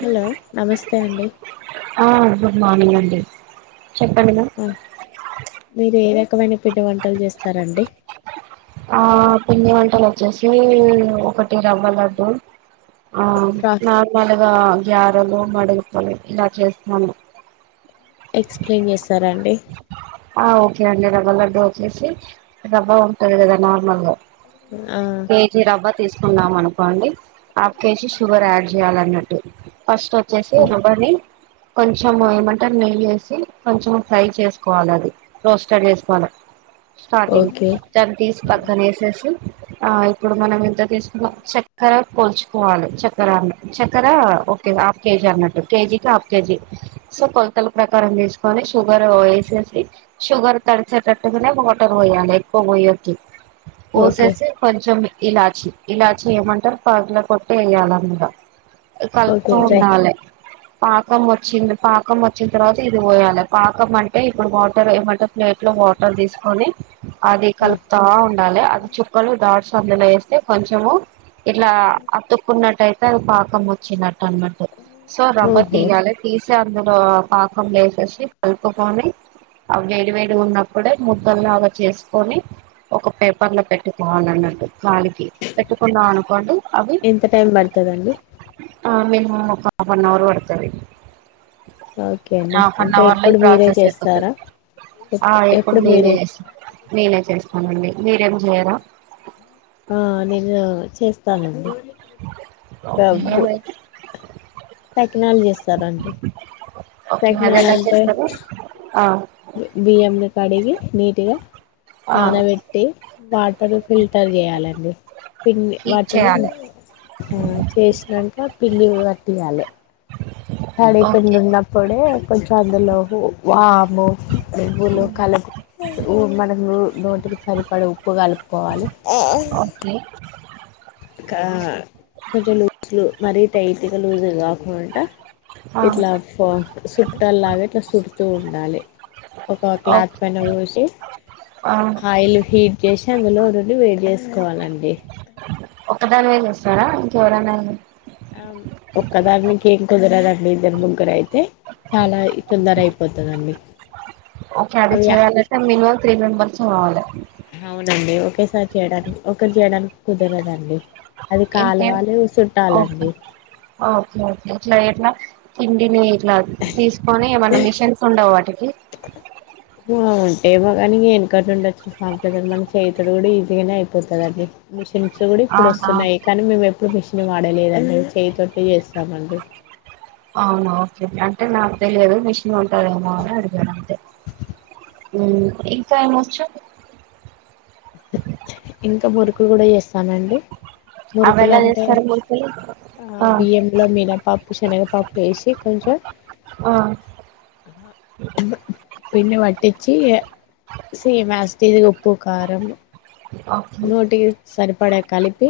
Hello నమస్తే అండి ఆ గుడ్ మార్నింగ్ అండి చెప్పండి మ్యామ్ మీరు ఏ రకమైన పిండి వంటలు చేస్తారండి ఆ పిండి వ టలు వచ్చేసి ఒకటి రవ్వ లడ్డు ఆ ప్రా నార్మలుగా గారెలు వాడ అప్పాలు ఇలా చేస్తాను ఎక్స్ప్లెయిన్ చే స్తారా అండి ఆ ఓకే అండి రవ్వ లడ్డు వచ్చేసి రవ్వ ఉంటది కదా నార్మల్గా ఆ కేజీ రవ్వ తీసుకుందాం అనుకోండి హాఫ్ కేజీ షుగర్ యాడ్ చేయాలన్నట్టు ఫస్ట్ వచ్చేసి రవ్వని కొంచం ఏమంటారు నెయ్యి వేసి కొంచెం ఫ్రై చేసుకోవాలి అది రోస్టెడ్ చేసుకోవాలి స్టార్టింగ్ ఓకే దాన్ని తీసి పక్కనేసేసి ఆ ఇప్పుడు మనం ఎంత తీసుకున్నా చక్కర కోల్చుకోవాలి చక్కెర అ చక్కెర ఓ హాఫ్ కేజీ అన్నట్టు కేజీకి హాఫ్ కేజీ సో కొలతల ప్రకారం తీసుకోనీ షుగర్ ఎసేసి షుగర్ తడిచేటట్టుగానే వాటర్ పొయ్యలే ఎక్కువ పోయ్యదు ఓకే పోసేసి కొంచెం ఇలాచి ఇలాచి ఏమంటారు పగుల కొట్ట యేయ్యాలంత ఓకే కలుపుతూ ట్రై ఉండాలే పాకం వచ్చింది పాకం వచ్చిన తర్వాత ఇది పోయాలి పాకం అంటే ఇప్పుడు వాటర్ ఏమంటే ప్లేట్ లో వాటర్ తీసుకొని అది కలుపుతా ఉండాలి అది చుక్కలు దాచు చన్నలు వేస్తే కొంచము ఇట్లా అతుక్కున్నట్టయి పాకం వచ్చినట్టు వాన్ని పట్టుకో సో [unintelligible] ఓహో తీయాలా తీస్ అందులో పాకం వేసేసి కలుపుకొని ఆ వేడి వేడి ఉన్నప్పుడే ముద్దలాగా చేసుకొని ఒక పేపర్ లో పెట్టుకోవాల అన్నట్టు కాలికి పెట్టుకున్నాం అనుకోండి అవి ఎంత టైం పడుతదండి ఆ మినిమం ఒక హఫ్ అన్ అవర్ పడుతుంది ఓకే అండి అంట అవర్ లో ఈ ప్రాసెస్ అయిపోతది. ఆ ఎప్ ఎప్పుడు నేనే మీరే చేసుకుంటా నేనే చేస్తా అవునండి మీరేం చేయరా ఆ నేను చేస్తా చాలండి ఏమైతది టెక్నాలజీ ఇస్తారాండి ఓకే అది ఎలా చేస్తారు ఆ బియం నీ కడిగి నీట్గా ఆ నానబెట్టి వాటరు ఫిల్టర్ చేయాలని అ పిండి హీట్ వాటిని చేయాలి ఆ చేసినాక పిండి పట్టియాలి తడి పిండి ఓకే ఉన్నప్పుడు కొంచెం అందులో వాము ఇందులో కల మనం నోటికి సరిపడ ఉప్పు కలుపుకోవాలి ఓకే కొంచెం లూస్ మరీ టైట్ గా లూజ్ గా కాకుండా ఎట్లా ఓ సుట్ట [unintelligible] తూ ఉండాలి ఒక క్లాత్ పైన పోసి ఆ ఆయిల్ హీట్ చేసి అందులో రెండు వేడ్ చేసుకోవాలండి ఒక్కదానివే చేస్తారా ఇంకెవరనా ఒక్కదానికి ఏం కుదరదండి ఇద్దరు ముగ్గుర అయితే చాలా తొందర అయిపోతదండి ఓకే అది చెయలంటే మినిమమ్ త్రీ మెంబర్స్ చాలే రండి ఒకేసారి చేయడానికి ఒకరు చేయడానికి కుదరదండి అది ఏం ఏం కాలువాలి ఓకే చుట్టాలండి ఓకే ఎట్లా ఎట్లా తిండి నేరు ఇట్లా తీసుకొని ఏమన్నా మిషన్స్ ఉండవు వాటికి ఉంటేమో కానీ ఎనుకట నుండి వచ్చిన సాఫట్వేర్ మనం చేయితోటి కూడా ఈజీగానే అయిపోతదండి మిషన్ కచూడు ఇప్పుడు అవునవును వస్తున్నాయి కానీ మేం ఎప్ ఇప్పుడు మిషన్ వాడలేదండి చేయితోటి చేస్తామండి అవునా ఓకే అంటే నాకు తెలియదు మిషన్ ఉంటదేమో అని అడిగాను అంతే ఇంకా ఏమొచ్చు ఇంక మురు కూడా యెస్ తనండి అవి ఎలా మురుకులంటే చేస్తారు మురుకులు ఆ బియ్యంల మినపప్పు శనిగపప్పు వేసి కొంచం ఆ పిండి పట్టించి ఇగ సేమ్ ఆస్ టీస్ గ ఉప్పు కారము ఓకే నోటికి సరిపడే కలిపి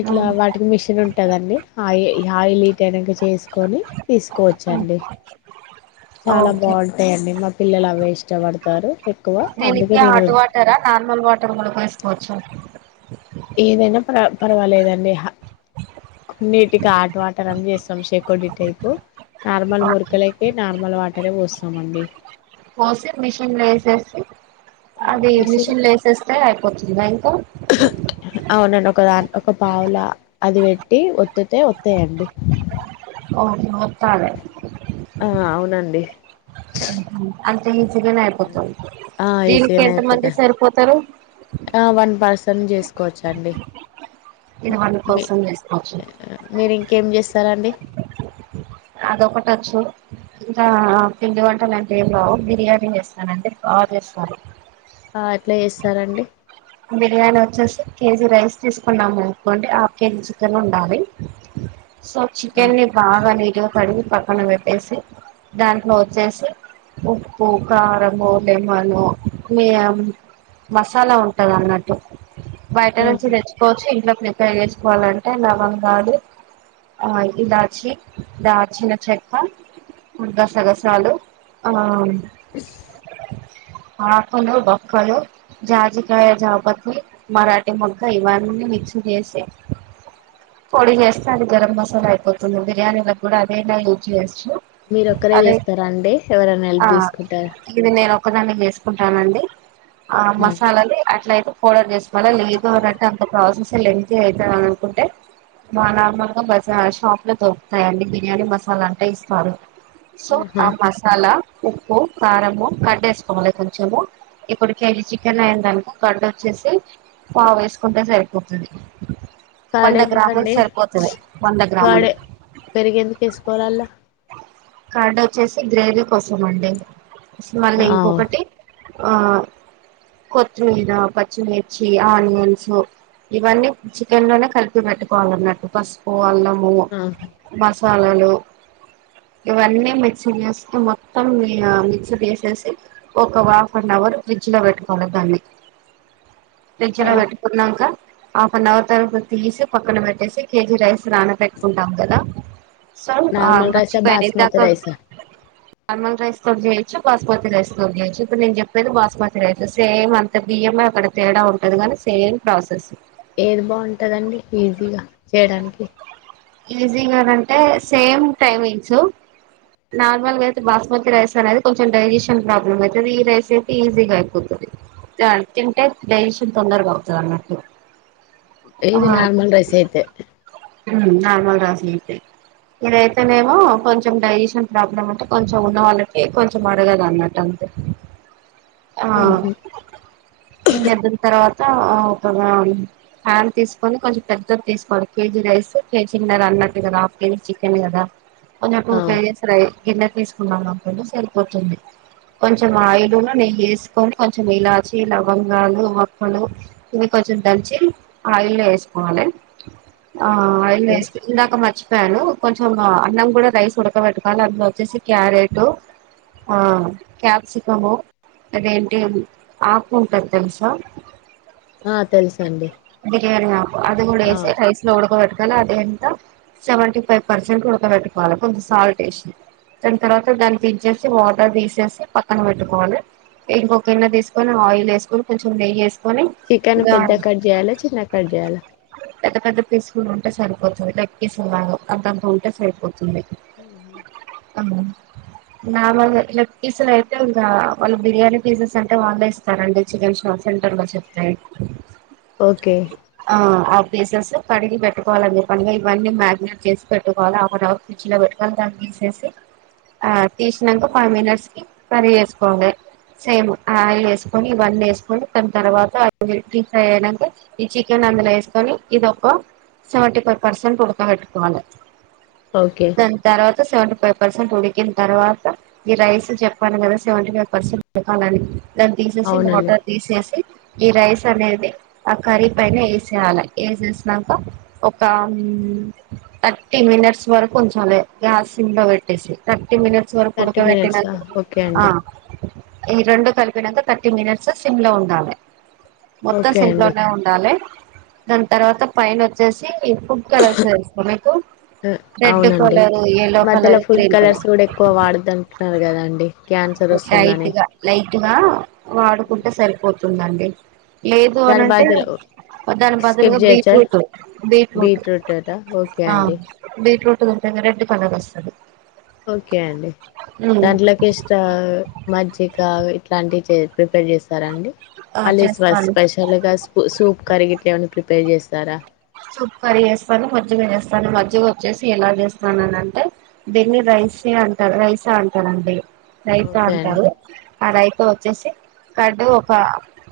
ఇట్లా ఉమ్, వాటికి మిషిన్ ఉంటదండి ఆయి ఈ ఆయిల్ ఈట్ అయినంక చేసుకొని ఉమ్, తీసుకోవచ్చండి చాలా ఓకే బాగుంటాయండి పిల్లలు అవే ఇష్టపడతారు ఎక్కువ అందుకే నేనిత్య నేను హాట్ వాటర్ నార్మల్ వాటర్ మన బస్ ఒచ్చు ఏదైనా ప పర్వాలేదండి నీటికి ఆట్ వాటర్ అవి చేస్తాం శకోడి టైపు నార్మల్ ఓకే మురుకులకి నార్మల్ వాటరే పోస్తామ అండి పోసి మిషన్ల వేసేసి అది మిషన్ మిషన్ల వేసేస్తే అయిపోతుందా ఇంకా అవునండి ఒక దాని ఒక పావుల అది పెట్టి ఒత్తితే ఒతయండి ఓకే ఒత్తలే ఆ అవునండి అంత్ మంచిగానే అయిపోతుంది ఆ దీనికి ఈజీగానే ఎంత మంది అయిపోతాయి సరిపోతరు అసం చేసుకోవచ్చండి ఇది మన కోసం చేసుకోవచ్చు రా అండి అదొకటొచ్చు ఇంకా పిండి వంటలు అంటే ఏమి రావు బిర్యానీ చేస్తానండి బాగా చేస్తారు ఆ ఎట్లా చేస్తారండి బిర్యానీ వచ్చేసి కేజి రైస్ తీసుకున్నాం అనుకోండి హాఫ్ కేజి చికెన్ ఉండాలి సో ఆ చికెన్ ని బాగా నీట్ గా కడిగి పక్కన పెట్టేసి దాంట్లో వచ్చేసి ఉప్పు కారము లేమనూ మీ మసాలా ఉంటది అన్నట్టు బయట నుంచి ఆహా తెచ్చుకోవచ్చు ఇంట్ల మెత్తగా చేసుకోవాలంటే లవంగాలు ఆ ఇలాచి దాచిన చెక్క గసగసాలు ఆ [unintelligible] ఆకులు బొక్కలు జాజికయ జాపత్రి మరాఠీమోగ్గ ఇవన్నీ మిక్స్ చేసి పొడి చేస్తది గరం మసాలా అయిపోతుంది బిర్యానీ లకు కూడా అదైనా యూజ్ చేస్త మీరు ఒక్కరే చేస్తారా అండి ఎవరన్నా హెల్ప్ ఆ తీసుకుంటారా ఇది నేను ఒకదాన్ని చేస్కుంటానండి ఆ ఉమ్ మసాలాని అట్ల అయి పౌడర్ చేసుకోవాలా లేదు అనింటే అంత ప్రాసెస్ లెంగ్తీ అయితధననుకుంటే మా నార్మల్ బయట షాప్ లో దొరుకుతాయండి బిర్యానీ మసాలా అంటే ఇస్తారు సొ ఆహా ఆ మసాలా ఉప్పు కారము కర్డ్ వేసుకోవాలి కొంచము ఇక్కటి కేజీ చికెన్ అయిన దనుకో కార్డ్ ఒచ్చేసి పావు వేసుకుంటే సరిపోతుంది వంద గ్రాములు సరిపోతది వంద గ్రాములు కాడే పెరిగేందుకు వేసుకోవాలల్ల కార్డ ఒచ్చేసి గ్రేవీ కోసం అండి మళ్ళీ ఆవ్ ఇంకొకటి ఆ కొత్తిమీర పచ్చిమిర్చి ఆనియన్సు ఇవన్నీ చికెన్ లోనే కలిపి పెట్టుకోవాలన్నట్టు ఫస్ట్ పు అల్లం ఆ పస్ సాలలు ఇవన్నీ మిక్సీ చేస్త మొత్తం మిక్సీ కెసేసి ఒక హాఫ్ అన్ అవర్ ఫ్రిడ్జ్లో పెట్టుకోవాలి దాన్ని ఫ్రిడ్జ్ ఆ. లో పెట్టుకున్నంక హాఫ్ అన్ అవర్ తరవాత తీసి పక్కన పెట్టేసి కేజీ రైస్ నానా పెట్టుకుంటాం కదా సొ నార్మల్ రైసా మర్చిపోయిన బాస్మతి ఇందాక రైసా నార్మల్ రైస్ తోని చేయొచ్చు బాస్మతి రైస్ తోని చేయొచ్చు ఇప్పుడు నేను చెప్పేది బాస్మతి రైస్ సేమ్ అంత బియ్యం అక్కడ తేడా ఉంటది గానీ సేమ్ ప్రాసెస్ ఏది బాగుంటదండి ఈజీగా చేయడానికి ఈజీగానంటే సేమ్ టైమింగ్స్ నార్మల్గా అయితే బాస్మతి రైస్ అనేది కొంచెం డైజెషన్ ప్రాబ్లమ్ అయితది ఈ రైస్ అయితే ఈజీగా అయిపోతది రాన్ తింటే డైజెషన్ తొందరగా అవుతదన్నట్టు ఏది నార్మల్ రైస్ ఐతే ఉం నార్మల్ రాస అయితే ఇదైతేనేమో కొంచెం డైజెషన్ ప్రాబ్లమ్ అంటే కొంచెం ఉన్న వాళ్ళకి కొంచెం అరగదు అన్నట్టు అంతే ఆ ఉహు ఎంజేద్దిన్ తర్వాత అ రాన్ హ్యాన్ తీసుకొని కొంచెం పెద్దది తీసుకోడ కేజీ రైస్ కేజీన్నర అన్నట్టు కదా హాఫ్ కేజీ చికెన్ కదా కొంచం టూ ఆ కేజీస్ రై గిన్నె తీసుకున్నామనుకుంటే సరిపోతుంది కొంచెం ఆయిలున్ను నేయ్యి ఏసుకొని కొంచెం ఇలాచి లవంగాలు వక్కలు ఇవి కొంచెం దంచి ఆయిల్ల్లో ఎసుకోవాలే ఆ అయిల్ ఓకే వేస్ ఇందాక మర్చ్ చెప్పాను కొంచెం అన్నం కూడా రైస్ ఉడకబెట్టుకోవాలే అందులో వచ్చే క్యారెట్ ఆ క్యాప్సికము అదేంటి ఆకు ఉంటది తెలుసా ఆ తెలుసు బిర్యాణి ఆకు అది కూడా ఏసీ రైస్ లో ఉడక బెట్టు నా డెంత సెవెంటీ ఫైవ్ పర్సెంట్ ఉడక పెట్టుకోవాలే కొంచెం సాల్ట్ ఎసి దాని తర్వాత దాన్ని దిచ్చేసి వాటర్ తీసేసి పక్కన పెట్టుకోవాలే ఇంకొగిన్న తీసుకొని ఆయిల్ ఏసుకొని కొంచెం నెయ్యేసు చికెన్ పెద్ద కడ్జె యల చిన్నాగ కట్ చేయాలా ంటే సరిపోతుంది లెగ్పీస్ ఉండాలే అంతాంతా ఉంటే సరిపోతుంది ఉహు నా లగె లెగ్ పీసులఅయితే ఇంకా వాళ్ళు బిర్యానీ పీసెస్ అంటే వాళ్ళే ఇస్తారండి చికెన్ షాప్ సెంటర్ లో చెప్తే ఓకే ఆ ఆ పీసెస్ కడిగి పెట్టుకోవలని చెప్పానుగా ఇవన్నీ మ్యాగనెట్ చేసి పెట్టుకోవాలి ఆఫ్ ఎన్అవర్ ఫ్రిడ్జ్ లో పెట్టుకోని దాన్ని తీసెసి ఆ తీసినంక ఫైవ్ మినిట్స్ కీ కర్రీ వేసుకోవాలే సేమ్ అయిల్ వేసుకొని ఇవన్ని వేసుకొని కొని తర్వాత డి ఫ్రై అయి క ఈ చికెన్ అందులో వేసుకొని ఇదిొ ఒక సెవెంటీ ఫైవ్ పర్సెంట్ వుడక పెట్టుకోవాలే ఓకే దన్ తర్వాత సెవంట ఫైవ్ పర్సెంట్ ఉడికిన్ తర్వాత ఈ రైస్ చెప్పను కదా సెవెంటీ ఫైవ్ పర్సెంట్ ఉడకాలని దాన్ని తీసేసి అవునండి మోటర్ తీసేసి ఈ రైస్ అనేది ఆ కర్రీ పైన వేసేయాలే వేసేసినాక ఒక థర్టీ మినిట్స్ వరకు కొంచాలే గ్యాస్ సిమ్ లో పెట్టేసి థ ర్టీ మినట్స్ వరకు థర్టీ మినిట్సా ఉడకపెట్టిననుకో ఓకే ఆ అండి ఆ ఈ రెండు కలిపినంక థర్టీ మినిట్స్ సిమ్ లో ఉండాలి మొత్తం ఓకే అండి ఇంట్లోనే ఉండాలే దాని తర్వాత పైన వచ్చేసి ఫుడ్ కలర్స్ తెలుసా మీకు రెడ్ అవునండి కలర్ ఈ ఎల్లో మధ్యలో colour food green colour colours కూడా ఎక్కువ వాడద్దు అంటున్నారు కదా అండి క్యాన్ లైట్గా లైట్ గా వాడుకుంటే సరిపో పోతుందండి లేదు దాని అనింటే బదులు దాని స్కిప్ బదులుగా చేయొచ్చా బీట్రూట్ బీట్రూట్ బీట్రూట్ట ఓకే అండి బీట్రూట్ రెడ్ కలర్ వస్తుంది ఓకే అండి దాంట్లోకి ఇస్తా మజ్జిగ ఇట్లాంటివి ప్రిపేర్ చేస్తారండి ఆ అలే స్ చేస్తాను స్పెషల్ గా సూప్ కరిగిట్లేమ పే చేస్తారా సూప్ కర్రీ చేస్తాను మజ్జిగ చేస్తాను మజ్జిగ వచ్చేసి ఎలా చేస్తానుని అంటే దీన్ని రైసే అంటారు రైసే అంటారండి రైతు ఓకే అండి అంటారు ఆ రైతు వ వచ్చేసి కడ్డు ఒక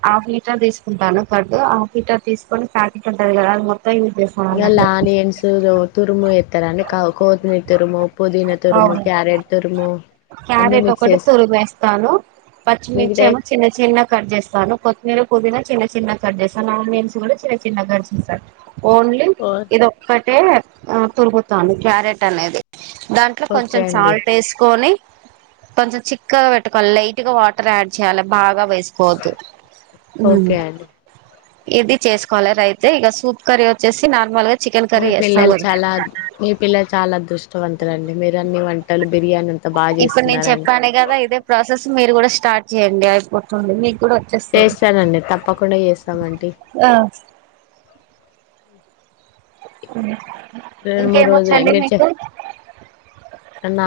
హాఫ్ లీటర్ తీసుకుంటాను కడ్డు హాఫ్ లీటర్ తీసుకొని ప్యాకెట్ ఉంటది కదా మొత్తం యూజ్ చేస్తాను ఇలా అన్నట్టు ఆనియన్స్ద తురుము ఎత్ తురుము అవును క్యారెట్ తురుము అన్ని క్యారెట్ మిక్స్ ఒకటి చేసి తురుగు వేస్తాను పచ్చిమిర్చి మిగతాయి ఏమో చిన్న చిన్న కట్ చేస్తాను కొత్తిమీర చిన్న చిన్న కట్చేస్తన ఆనియన్స్ కూడా చిన్న చిన్న కట్చేస్తా ఓన్లీ ఇది ఒక్కటే ఆ తరుము వును క్యారెట్ అనేది దాంట్లో ఓకే కొంచెం అండి సాల్ట్ వేసుకొని కొంచెం చిక్కగా పెట్టుకోవాలి లైట్ గా వాటర్ యాడ్ చేయాలి భాగ వేసుకోవోదు ఓకే అండి ఇది చేసుకోవాలి రైతే ఇక సూపు కర్రీ వచ్చేసి నార్మల్గా మీ పిల్లలు చాలా మీ పిల్లలు చాలా అదృష్టవంతులాండి మీరు అన్ని వంటలు బిర్యానీ బాగా ఇప్పుడు నేను చేస్తున్నారండి చెప్పాను కదా ఇదే ప్రాసెస్ మీరు కూడా స్టార్ట్ చేయండి అయిపోతుంది మీకు కూడా వచ్చేస్తుంది చేస్తానండి తప్పకుండా చేస్తామండి ఆ అ రెండు మూడు రోజు మర్చ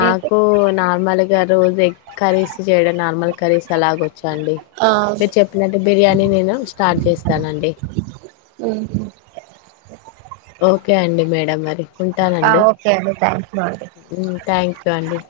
మీకు నార్మల్ ఇ రోజు ఎగ్ కర్రీస్ చేయడం నార్మల్ కర్రీస్ అలాగ వచ్చాండి ఆ మీరు చెప్పినట్టు బిర్యానీ నేను స్టార్ట్ చేస్తానండి ఉహు ఓకే అండి మేడం మరి ఆ ఉంటానండి ఓకే అండి థ్యాంక్ యూ అండి థ్యాంక్ యూ ప్పండి